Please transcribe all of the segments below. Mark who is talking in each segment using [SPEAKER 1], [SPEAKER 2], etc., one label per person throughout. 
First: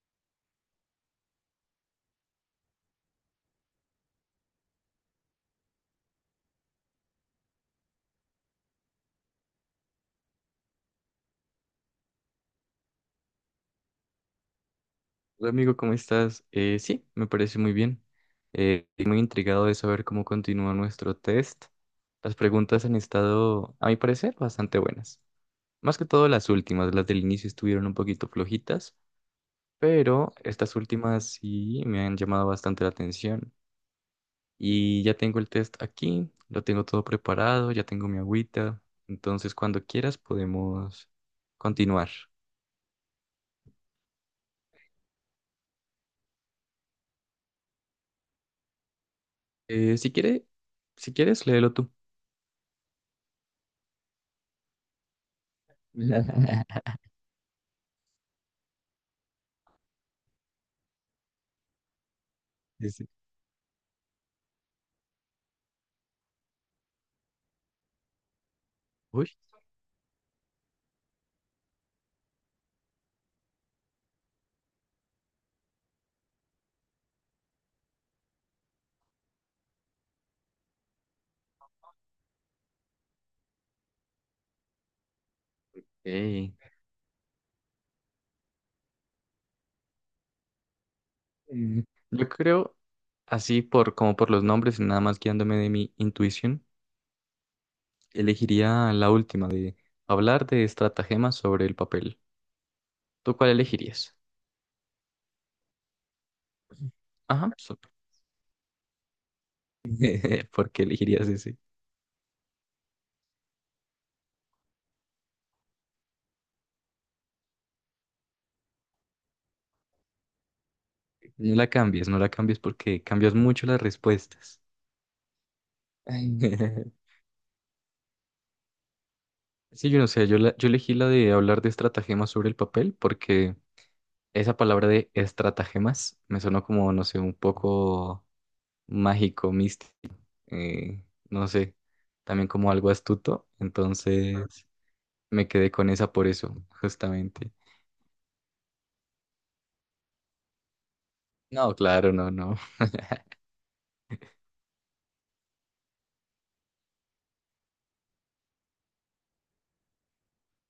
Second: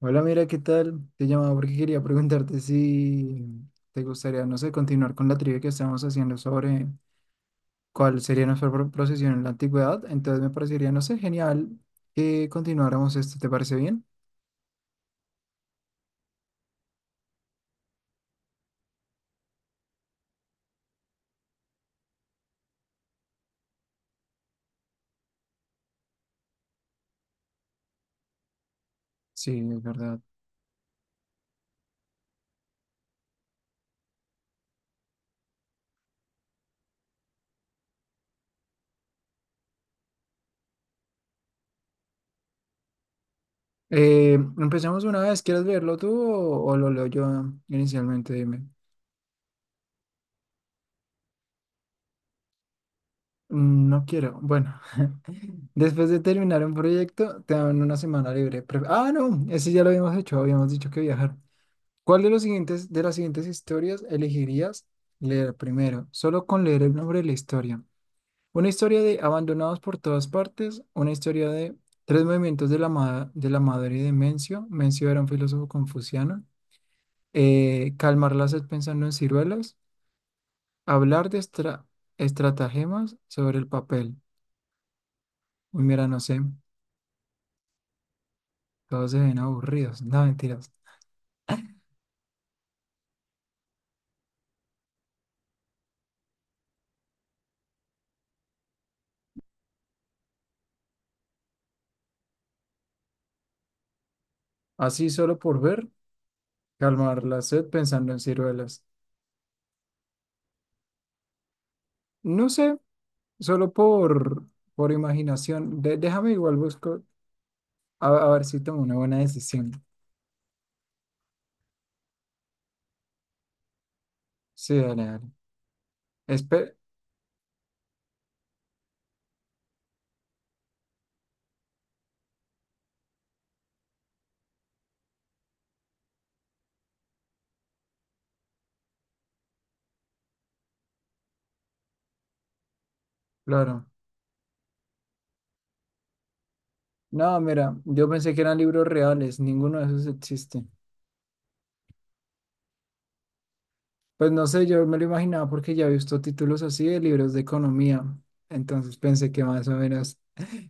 [SPEAKER 1] Hola, mira, ¿qué tal? Te llamaba porque quería preguntarte si te gustaría, no sé, continuar con la trivia que estamos haciendo sobre cuál sería nuestra procesión en la antigüedad. Entonces me parecería, no sé, genial que continuáramos esto. ¿Te parece bien?
[SPEAKER 2] Hola amigo, ¿cómo estás? Sí, me parece muy bien. Estoy muy intrigado de saber cómo continúa nuestro test. Las preguntas han estado, a mi parecer, bastante buenas. Más que todo las últimas, las del inicio estuvieron un poquito flojitas,
[SPEAKER 1] Sí, es verdad.
[SPEAKER 2] pero estas últimas sí me han llamado bastante la atención. Y ya tengo el test aquí, lo tengo todo preparado, ya tengo mi agüita. Entonces, cuando quieras podemos continuar.
[SPEAKER 1] Empecemos una vez. ¿Quieres leerlo tú o lo leo yo inicialmente? Dime.
[SPEAKER 2] Eh, si quiere, si quieres, léelo tú.
[SPEAKER 1] Mm, no quiero. Bueno, después de terminar un proyecto, te dan una semana libre. No, ese ya lo habíamos hecho. Habíamos dicho que viajar. ¿Cuál de
[SPEAKER 2] Sí,
[SPEAKER 1] de
[SPEAKER 2] sí.
[SPEAKER 1] las siguientes historias elegirías leer primero? Solo con leer el nombre de la historia. Una historia de
[SPEAKER 2] Uy.
[SPEAKER 1] Abandonados por todas partes, una historia de Tres movimientos de de la madre de Mencio. Mencio era un filósofo confuciano. Calmar la sed pensando en ciruelas. Hablar de estratagemas sobre el papel. Uy, mira, no sé,
[SPEAKER 2] Ey,
[SPEAKER 1] todos se ven aburridos. No, mentiras.
[SPEAKER 2] Mm, yo creo, así por los nombres y nada más guiándome de mi intuición, elegiría la última de hablar de estratagemas sobre el papel. ¿Tú cuál elegirías?
[SPEAKER 1] Así solo por ver, calmar la
[SPEAKER 2] Ajá,
[SPEAKER 1] sed pensando en ciruelas.
[SPEAKER 2] ¿por qué elegirías ese?
[SPEAKER 1] No sé. Solo por, por imaginación. Déjame igual busco a ver si tomo una buena decisión.
[SPEAKER 2] No la cambies, no la cambies porque cambias mucho las respuestas.
[SPEAKER 1] Sí, dale, dale. Espe-
[SPEAKER 2] Sí, yo no sé, yo elegí la de hablar de estratagemas sobre el papel porque esa palabra de estratagemas me sonó como, no sé, un poco mágico, místico. eh, no sé, también como algo astuto,
[SPEAKER 1] claro.
[SPEAKER 2] entonces me quedé con esa por eso,
[SPEAKER 1] No,
[SPEAKER 2] justamente.
[SPEAKER 1] mira, yo pensé que eran libros reales, ninguno de esos existe.
[SPEAKER 2] No, claro, no, no.
[SPEAKER 1] Pues no sé, yo me lo imaginaba porque ya he visto títulos así de libros de economía. Entonces pensé que más o menos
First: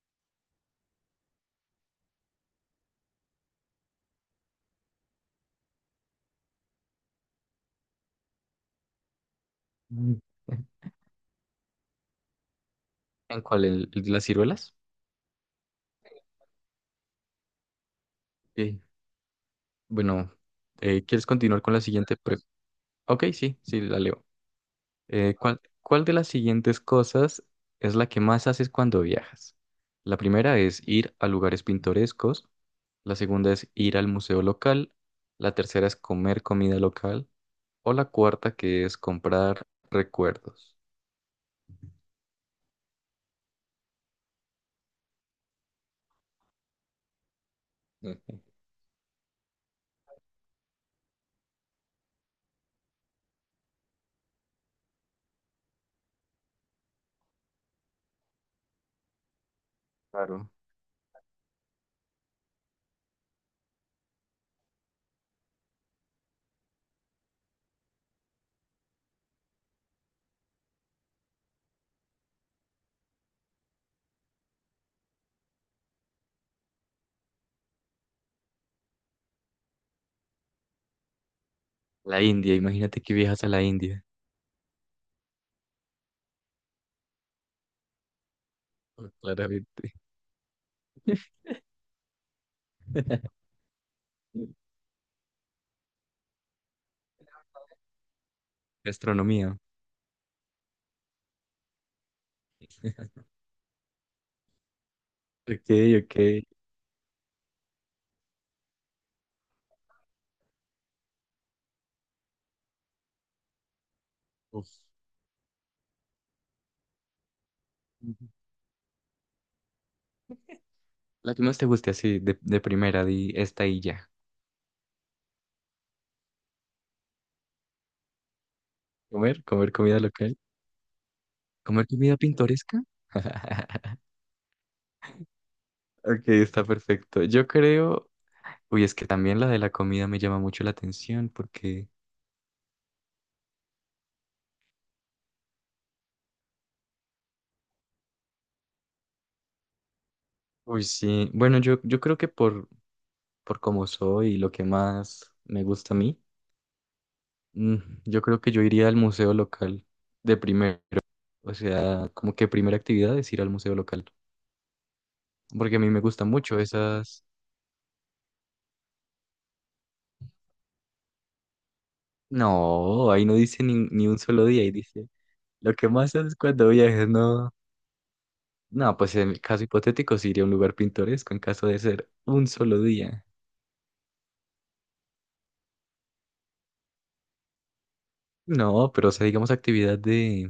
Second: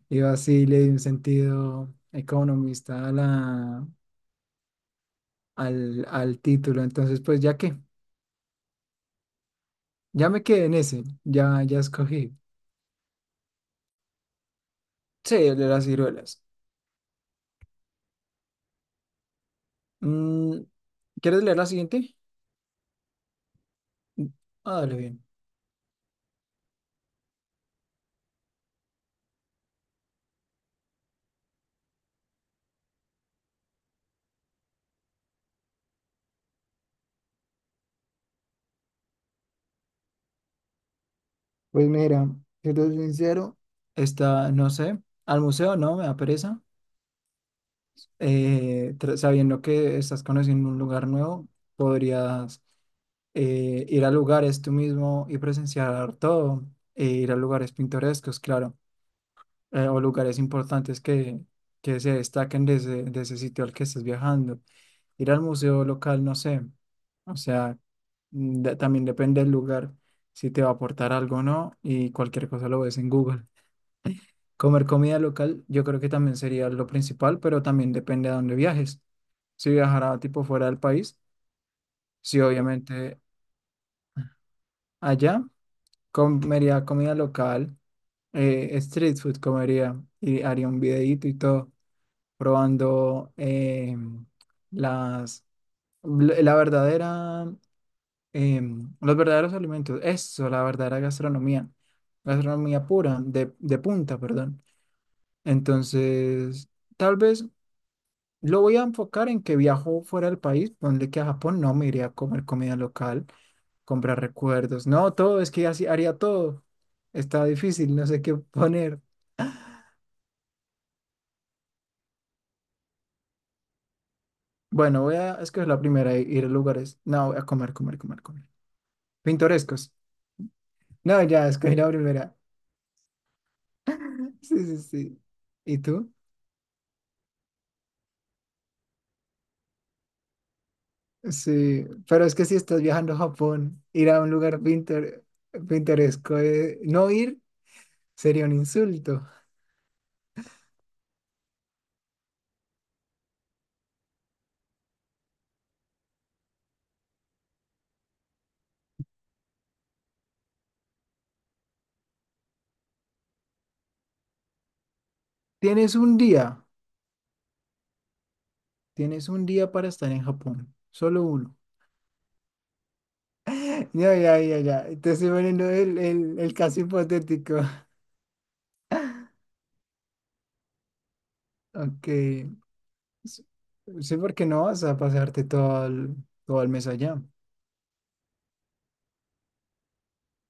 [SPEAKER 1] iba así, le di un sentido economista a al título. Entonces, pues ya que,
[SPEAKER 2] Mm.
[SPEAKER 1] ya me quedé en ese, ya, ya escogí.
[SPEAKER 2] ¿En cuál? ¿El de las ciruelas?
[SPEAKER 1] Sí, el de las ciruelas.
[SPEAKER 2] Ok, bueno,
[SPEAKER 1] Mm,
[SPEAKER 2] ¿quieres
[SPEAKER 1] ¿quieres leer
[SPEAKER 2] continuar
[SPEAKER 1] la
[SPEAKER 2] con la
[SPEAKER 1] siguiente?
[SPEAKER 2] siguiente Ok, sí, sí, la leo.
[SPEAKER 1] Mm, ah, dale bien.
[SPEAKER 2] ¿Cuál de las siguientes cosas es la que más haces cuando viajas? La primera es ir a lugares pintorescos, la segunda es ir al museo local, la tercera es comer comida local, o la cuarta, que es comprar recuerdos.
[SPEAKER 1] Pues mira, si te soy sincero, esta, no sé, al museo no, me da pereza.
[SPEAKER 2] Ujú.
[SPEAKER 1] Sabiendo que estás conociendo un lugar nuevo, podrías ir a lugares tú mismo y presenciar todo, e ir a lugares pintorescos, claro, o lugares
[SPEAKER 2] Claro.
[SPEAKER 1] importantes que se destaquen de ese sitio al que estás viajando. Ir al museo local, no sé. O sea, mm, también depende del lugar, si te va a aportar algo o no, y cualquier cosa lo ves en Google. Comer comida local, yo creo que también sería lo principal, pero también depende a dónde viajes. Si viajara tipo fuera del país,
[SPEAKER 2] La
[SPEAKER 1] sí,
[SPEAKER 2] India, imagínate que
[SPEAKER 1] obviamente
[SPEAKER 2] viajas a la India.
[SPEAKER 1] allá comería comida local,
[SPEAKER 2] Pues,
[SPEAKER 1] street food
[SPEAKER 2] claramente.
[SPEAKER 1] comería y haría un videíto y todo, probando las, la verdadera los verdaderos
[SPEAKER 2] Gastronomía.
[SPEAKER 1] alimentos, eso, la verdadera gastronomía, gastronomía pura, de punta, perdón.
[SPEAKER 2] Ok, ok.
[SPEAKER 1] Entonces, tal vez lo voy a enfocar en que viajo fuera del país, ponle que a Japón no me iría a comer comida local, comprar
[SPEAKER 2] Uf.
[SPEAKER 1] recuerdos, no, todo, es que así haría todo. Está difícil, no sé qué poner.
[SPEAKER 2] La que más te guste así, de primera, di esta y ya.
[SPEAKER 1] Bueno, voy a escoger la primera, i- ir a lugares, no, voy a comer, comer, comer, comer.
[SPEAKER 2] Comer, comer
[SPEAKER 1] Pintorescos.
[SPEAKER 2] comida local.
[SPEAKER 1] No, ya, escogí
[SPEAKER 2] Comer
[SPEAKER 1] la
[SPEAKER 2] comida
[SPEAKER 1] primera.
[SPEAKER 2] pintoresca.
[SPEAKER 1] Sí, sí, sí. ¿Y tú?
[SPEAKER 2] Ok, está perfecto. Yo creo, uy, es que también la de la comida me llama mucho la atención
[SPEAKER 1] Sí,
[SPEAKER 2] porque,
[SPEAKER 1] pero es que si estás viajando a Japón, ir a un lugar pintoresco, no ir sería un insulto.
[SPEAKER 2] uy, sí, bueno, yo creo que por cómo soy y lo que más me gusta a mí. Mm, yo creo que yo iría al museo local de primero, o sea, como que primera actividad es ir al museo local, porque a mí
[SPEAKER 1] Tienes
[SPEAKER 2] me
[SPEAKER 1] un
[SPEAKER 2] gustan mucho
[SPEAKER 1] día,
[SPEAKER 2] esas...
[SPEAKER 1] tienes un día para estar en Japón, solo uno.
[SPEAKER 2] No, ahí no dice ni
[SPEAKER 1] Ya,
[SPEAKER 2] un
[SPEAKER 1] ya,
[SPEAKER 2] solo
[SPEAKER 1] ya,
[SPEAKER 2] día, ahí
[SPEAKER 1] ya,
[SPEAKER 2] dice,
[SPEAKER 1] te estoy poniendo
[SPEAKER 2] lo que más haces
[SPEAKER 1] el
[SPEAKER 2] cuando
[SPEAKER 1] caso
[SPEAKER 2] viajes, no.
[SPEAKER 1] hipotético.
[SPEAKER 2] No, pues en el caso hipotético sí iría a un lugar pintoresco en caso de
[SPEAKER 1] Ok,
[SPEAKER 2] ser un solo día.
[SPEAKER 1] s- sí, porque no vas a pasarte todo el mes allá.
[SPEAKER 2] No, pero o sea, digamos actividad de...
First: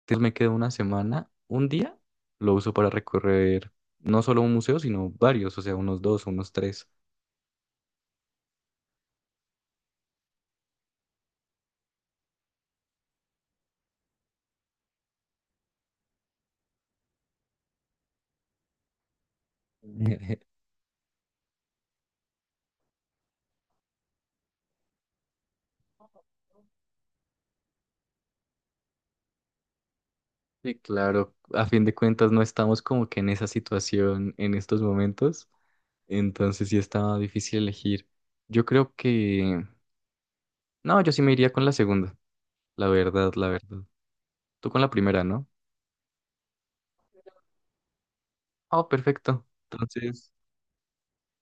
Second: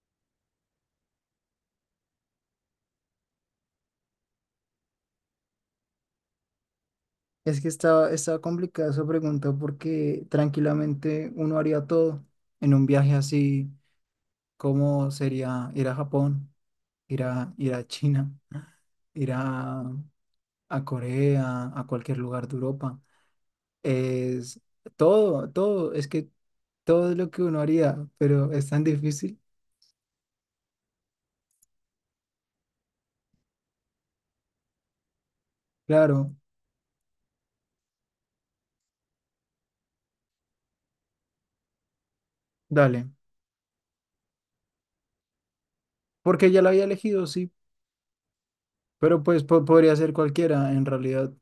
[SPEAKER 2] entonces me quedo una semana, un día, lo uso para recorrer no solo un museo, sino varios, o sea, unos dos, unos tres.
[SPEAKER 1] Es que estaba complicada esa pregunta porque tranquilamente uno haría todo en un viaje así. ¿Cómo sería ir a Japón? Ir a China, ir a Corea, a cualquier lugar de Europa. Es todo, todo, es que todo es lo que uno haría, pero es tan difícil.
[SPEAKER 2] Sí, claro, a fin de cuentas no estamos como que en esa situación en estos momentos,
[SPEAKER 1] Claro,
[SPEAKER 2] entonces sí estaba difícil elegir. Yo creo que... No, yo sí me iría con la segunda, la
[SPEAKER 1] dale.
[SPEAKER 2] verdad, la verdad. Tú con la primera, ¿no?
[SPEAKER 1] Porque ya lo había elegido, sí,
[SPEAKER 2] Oh,
[SPEAKER 1] pero pues
[SPEAKER 2] perfecto.
[SPEAKER 1] podría ser
[SPEAKER 2] Entonces,
[SPEAKER 1] cualquiera en realidad.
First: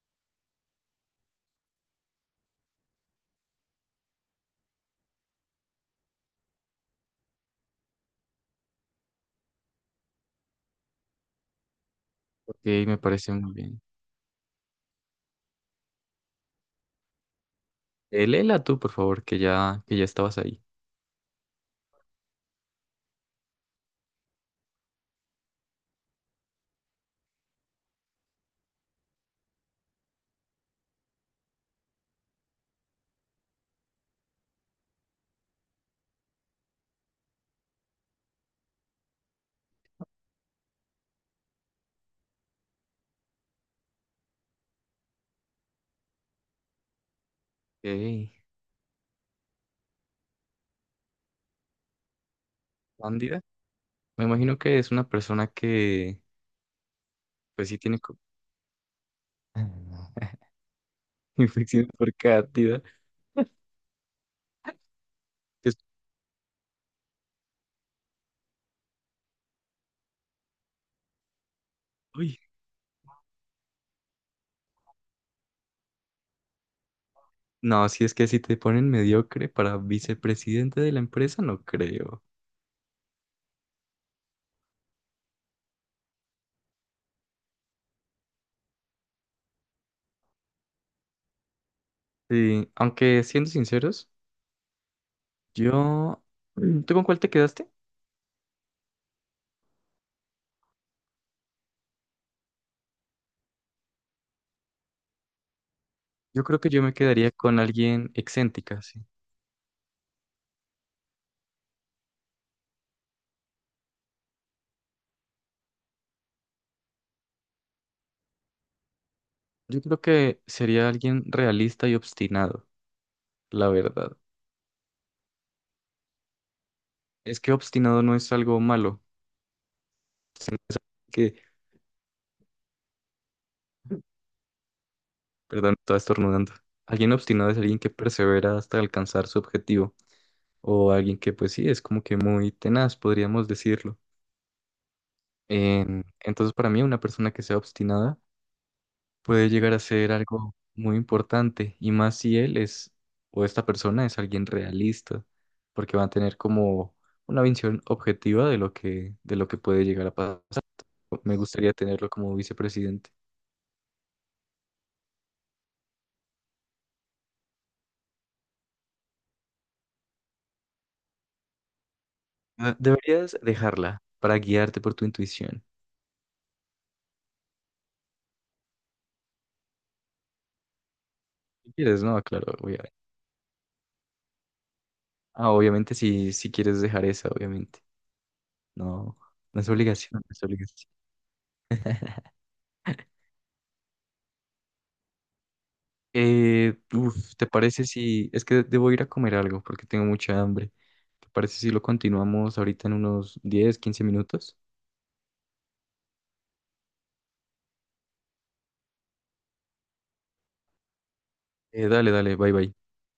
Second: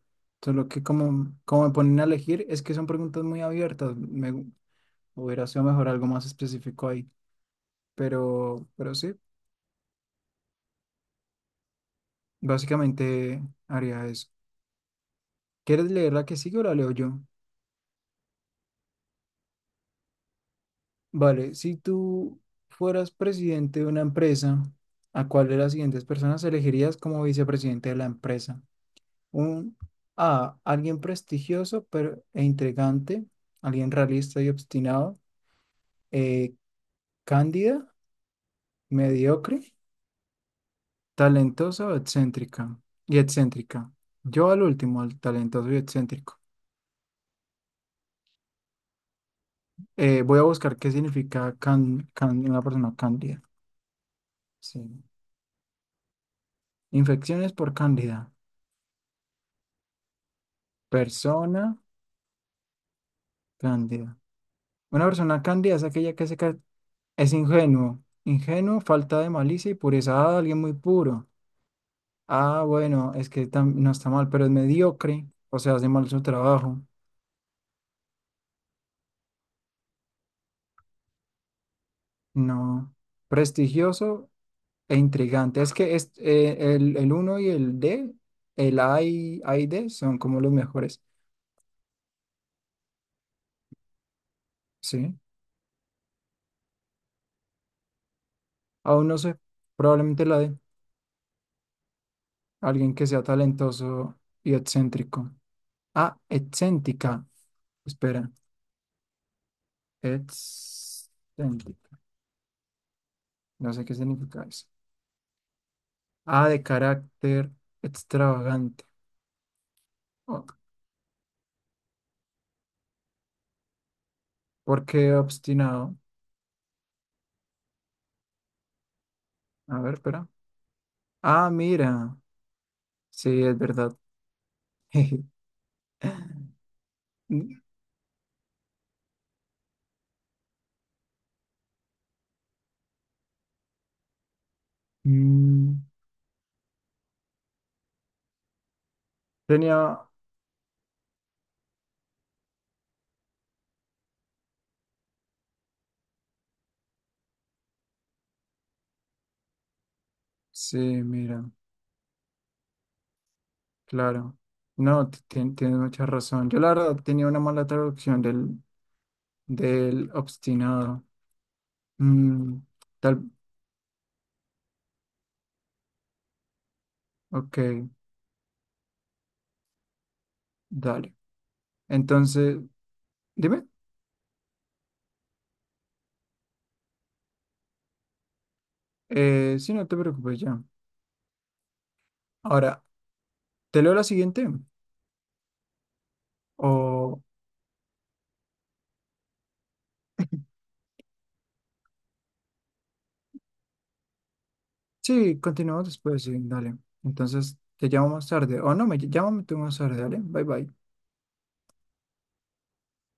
[SPEAKER 1] Solo que como me ponen a elegir, es que son preguntas muy abiertas. Me gu- hubiera sido mejor algo más específico ahí. Pero sí,
[SPEAKER 2] ok, me parece
[SPEAKER 1] básicamente
[SPEAKER 2] muy bien.
[SPEAKER 1] haría eso. ¿Quieres leer la que sigue o la leo yo?
[SPEAKER 2] Léela tú, por favor, que ya estabas ahí.
[SPEAKER 1] Vale, si tú fueras presidente de una empresa, ¿a cuál de las siguientes personas elegirías como vicepresidente de la empresa? Un Alguien prestigioso e intrigante, alguien realista y obstinado, eh, cándida, mediocre, talentosa o excéntrica y excéntrica. Yo al último, al talentoso y excéntrico.
[SPEAKER 2] Ok,
[SPEAKER 1] Voy a buscar qué significa una persona
[SPEAKER 2] cándida.
[SPEAKER 1] cándida.
[SPEAKER 2] Me imagino que es
[SPEAKER 1] Sí.
[SPEAKER 2] una persona que,
[SPEAKER 1] Infecciones
[SPEAKER 2] pues
[SPEAKER 1] por
[SPEAKER 2] sí tiene...
[SPEAKER 1] cándida. Persona.
[SPEAKER 2] Infección por cándida.
[SPEAKER 1] Cándida. Una persona cándida
[SPEAKER 2] Es-
[SPEAKER 1] es aquella es ingenuo. Ingenuo, falta de malicia y pureza. Ah, alguien muy puro.
[SPEAKER 2] Uy,
[SPEAKER 1] Ah, bueno, es que no está mal, pero es mediocre. O sea, hace mal su trabajo.
[SPEAKER 2] no, si es que si te ponen mediocre para vicepresidente de la empresa, no creo.
[SPEAKER 1] No. Prestigioso e intrigante. Es que es, el uno y el D, A y D son como los mejores.
[SPEAKER 2] Sí, aunque siendo sinceros,
[SPEAKER 1] Sí.
[SPEAKER 2] yo... Mm, ¿tú con cuál te quedaste?
[SPEAKER 1] Aún no sé. Probablemente la D. Alguien que sea talentoso y excéntrico. Ah,
[SPEAKER 2] Yo creo que yo me
[SPEAKER 1] excéntrica.
[SPEAKER 2] quedaría con alguien
[SPEAKER 1] Espera.
[SPEAKER 2] excéntrica, sí.
[SPEAKER 1] Excéntrica. No sé qué significa eso. A de carácter extravagante.
[SPEAKER 2] Yo creo que
[SPEAKER 1] Oh,
[SPEAKER 2] sería alguien realista y obstinado, la verdad.
[SPEAKER 1] ¿por qué obstinado?
[SPEAKER 2] Es que obstinado no es algo malo,
[SPEAKER 1] A ver, espera.
[SPEAKER 2] sino que,
[SPEAKER 1] Ah, mira. Sí, es verdad.
[SPEAKER 2] perdón, estaba estornudando. Alguien obstinado es alguien que persevera hasta alcanzar su objetivo, o alguien que pues sí, es como que muy tenaz, podríamos decirlo.
[SPEAKER 1] Mm,
[SPEAKER 2] Entonces, para mí, una persona que sea obstinada puede llegar a
[SPEAKER 1] tenía.
[SPEAKER 2] ser algo muy importante, y más si él es, o esta persona es alguien realista, porque va a tener como una visión objetiva de lo que puede llegar a pasar.
[SPEAKER 1] Sí,
[SPEAKER 2] Me
[SPEAKER 1] mira,
[SPEAKER 2] gustaría tenerlo como vicepresidente.
[SPEAKER 1] claro. No, tienes mucha razón. Yo la verdad tenía una mala traducción del obstinado. Mm,
[SPEAKER 2] Ah,
[SPEAKER 1] tal.
[SPEAKER 2] deberías dejarla para guiarte por tu intuición.
[SPEAKER 1] Ok, dale.
[SPEAKER 2] Si quieres, no, claro,
[SPEAKER 1] Entonces,
[SPEAKER 2] obviamente.
[SPEAKER 1] dime.
[SPEAKER 2] Ah, obviamente si quieres dejar esa, obviamente. No, no es
[SPEAKER 1] Sí, no te
[SPEAKER 2] obligación, no
[SPEAKER 1] preocupes
[SPEAKER 2] es
[SPEAKER 1] ya.
[SPEAKER 2] obligación.
[SPEAKER 1] Ahora, ¿te leo la siguiente? O.
[SPEAKER 2] Uf, ¿te parece si... Es que debo ir a comer algo porque tengo mucha hambre. ¿Te parece si lo continuamos ahorita en unos 10 15 minutos?
[SPEAKER 1] Sí, continuamos después, sí, dale. Entonces, te llamo más tarde. O no, me llamo tú más tarde, dale. Bye bye.
[SPEAKER 2] Dale, dale, bye bye.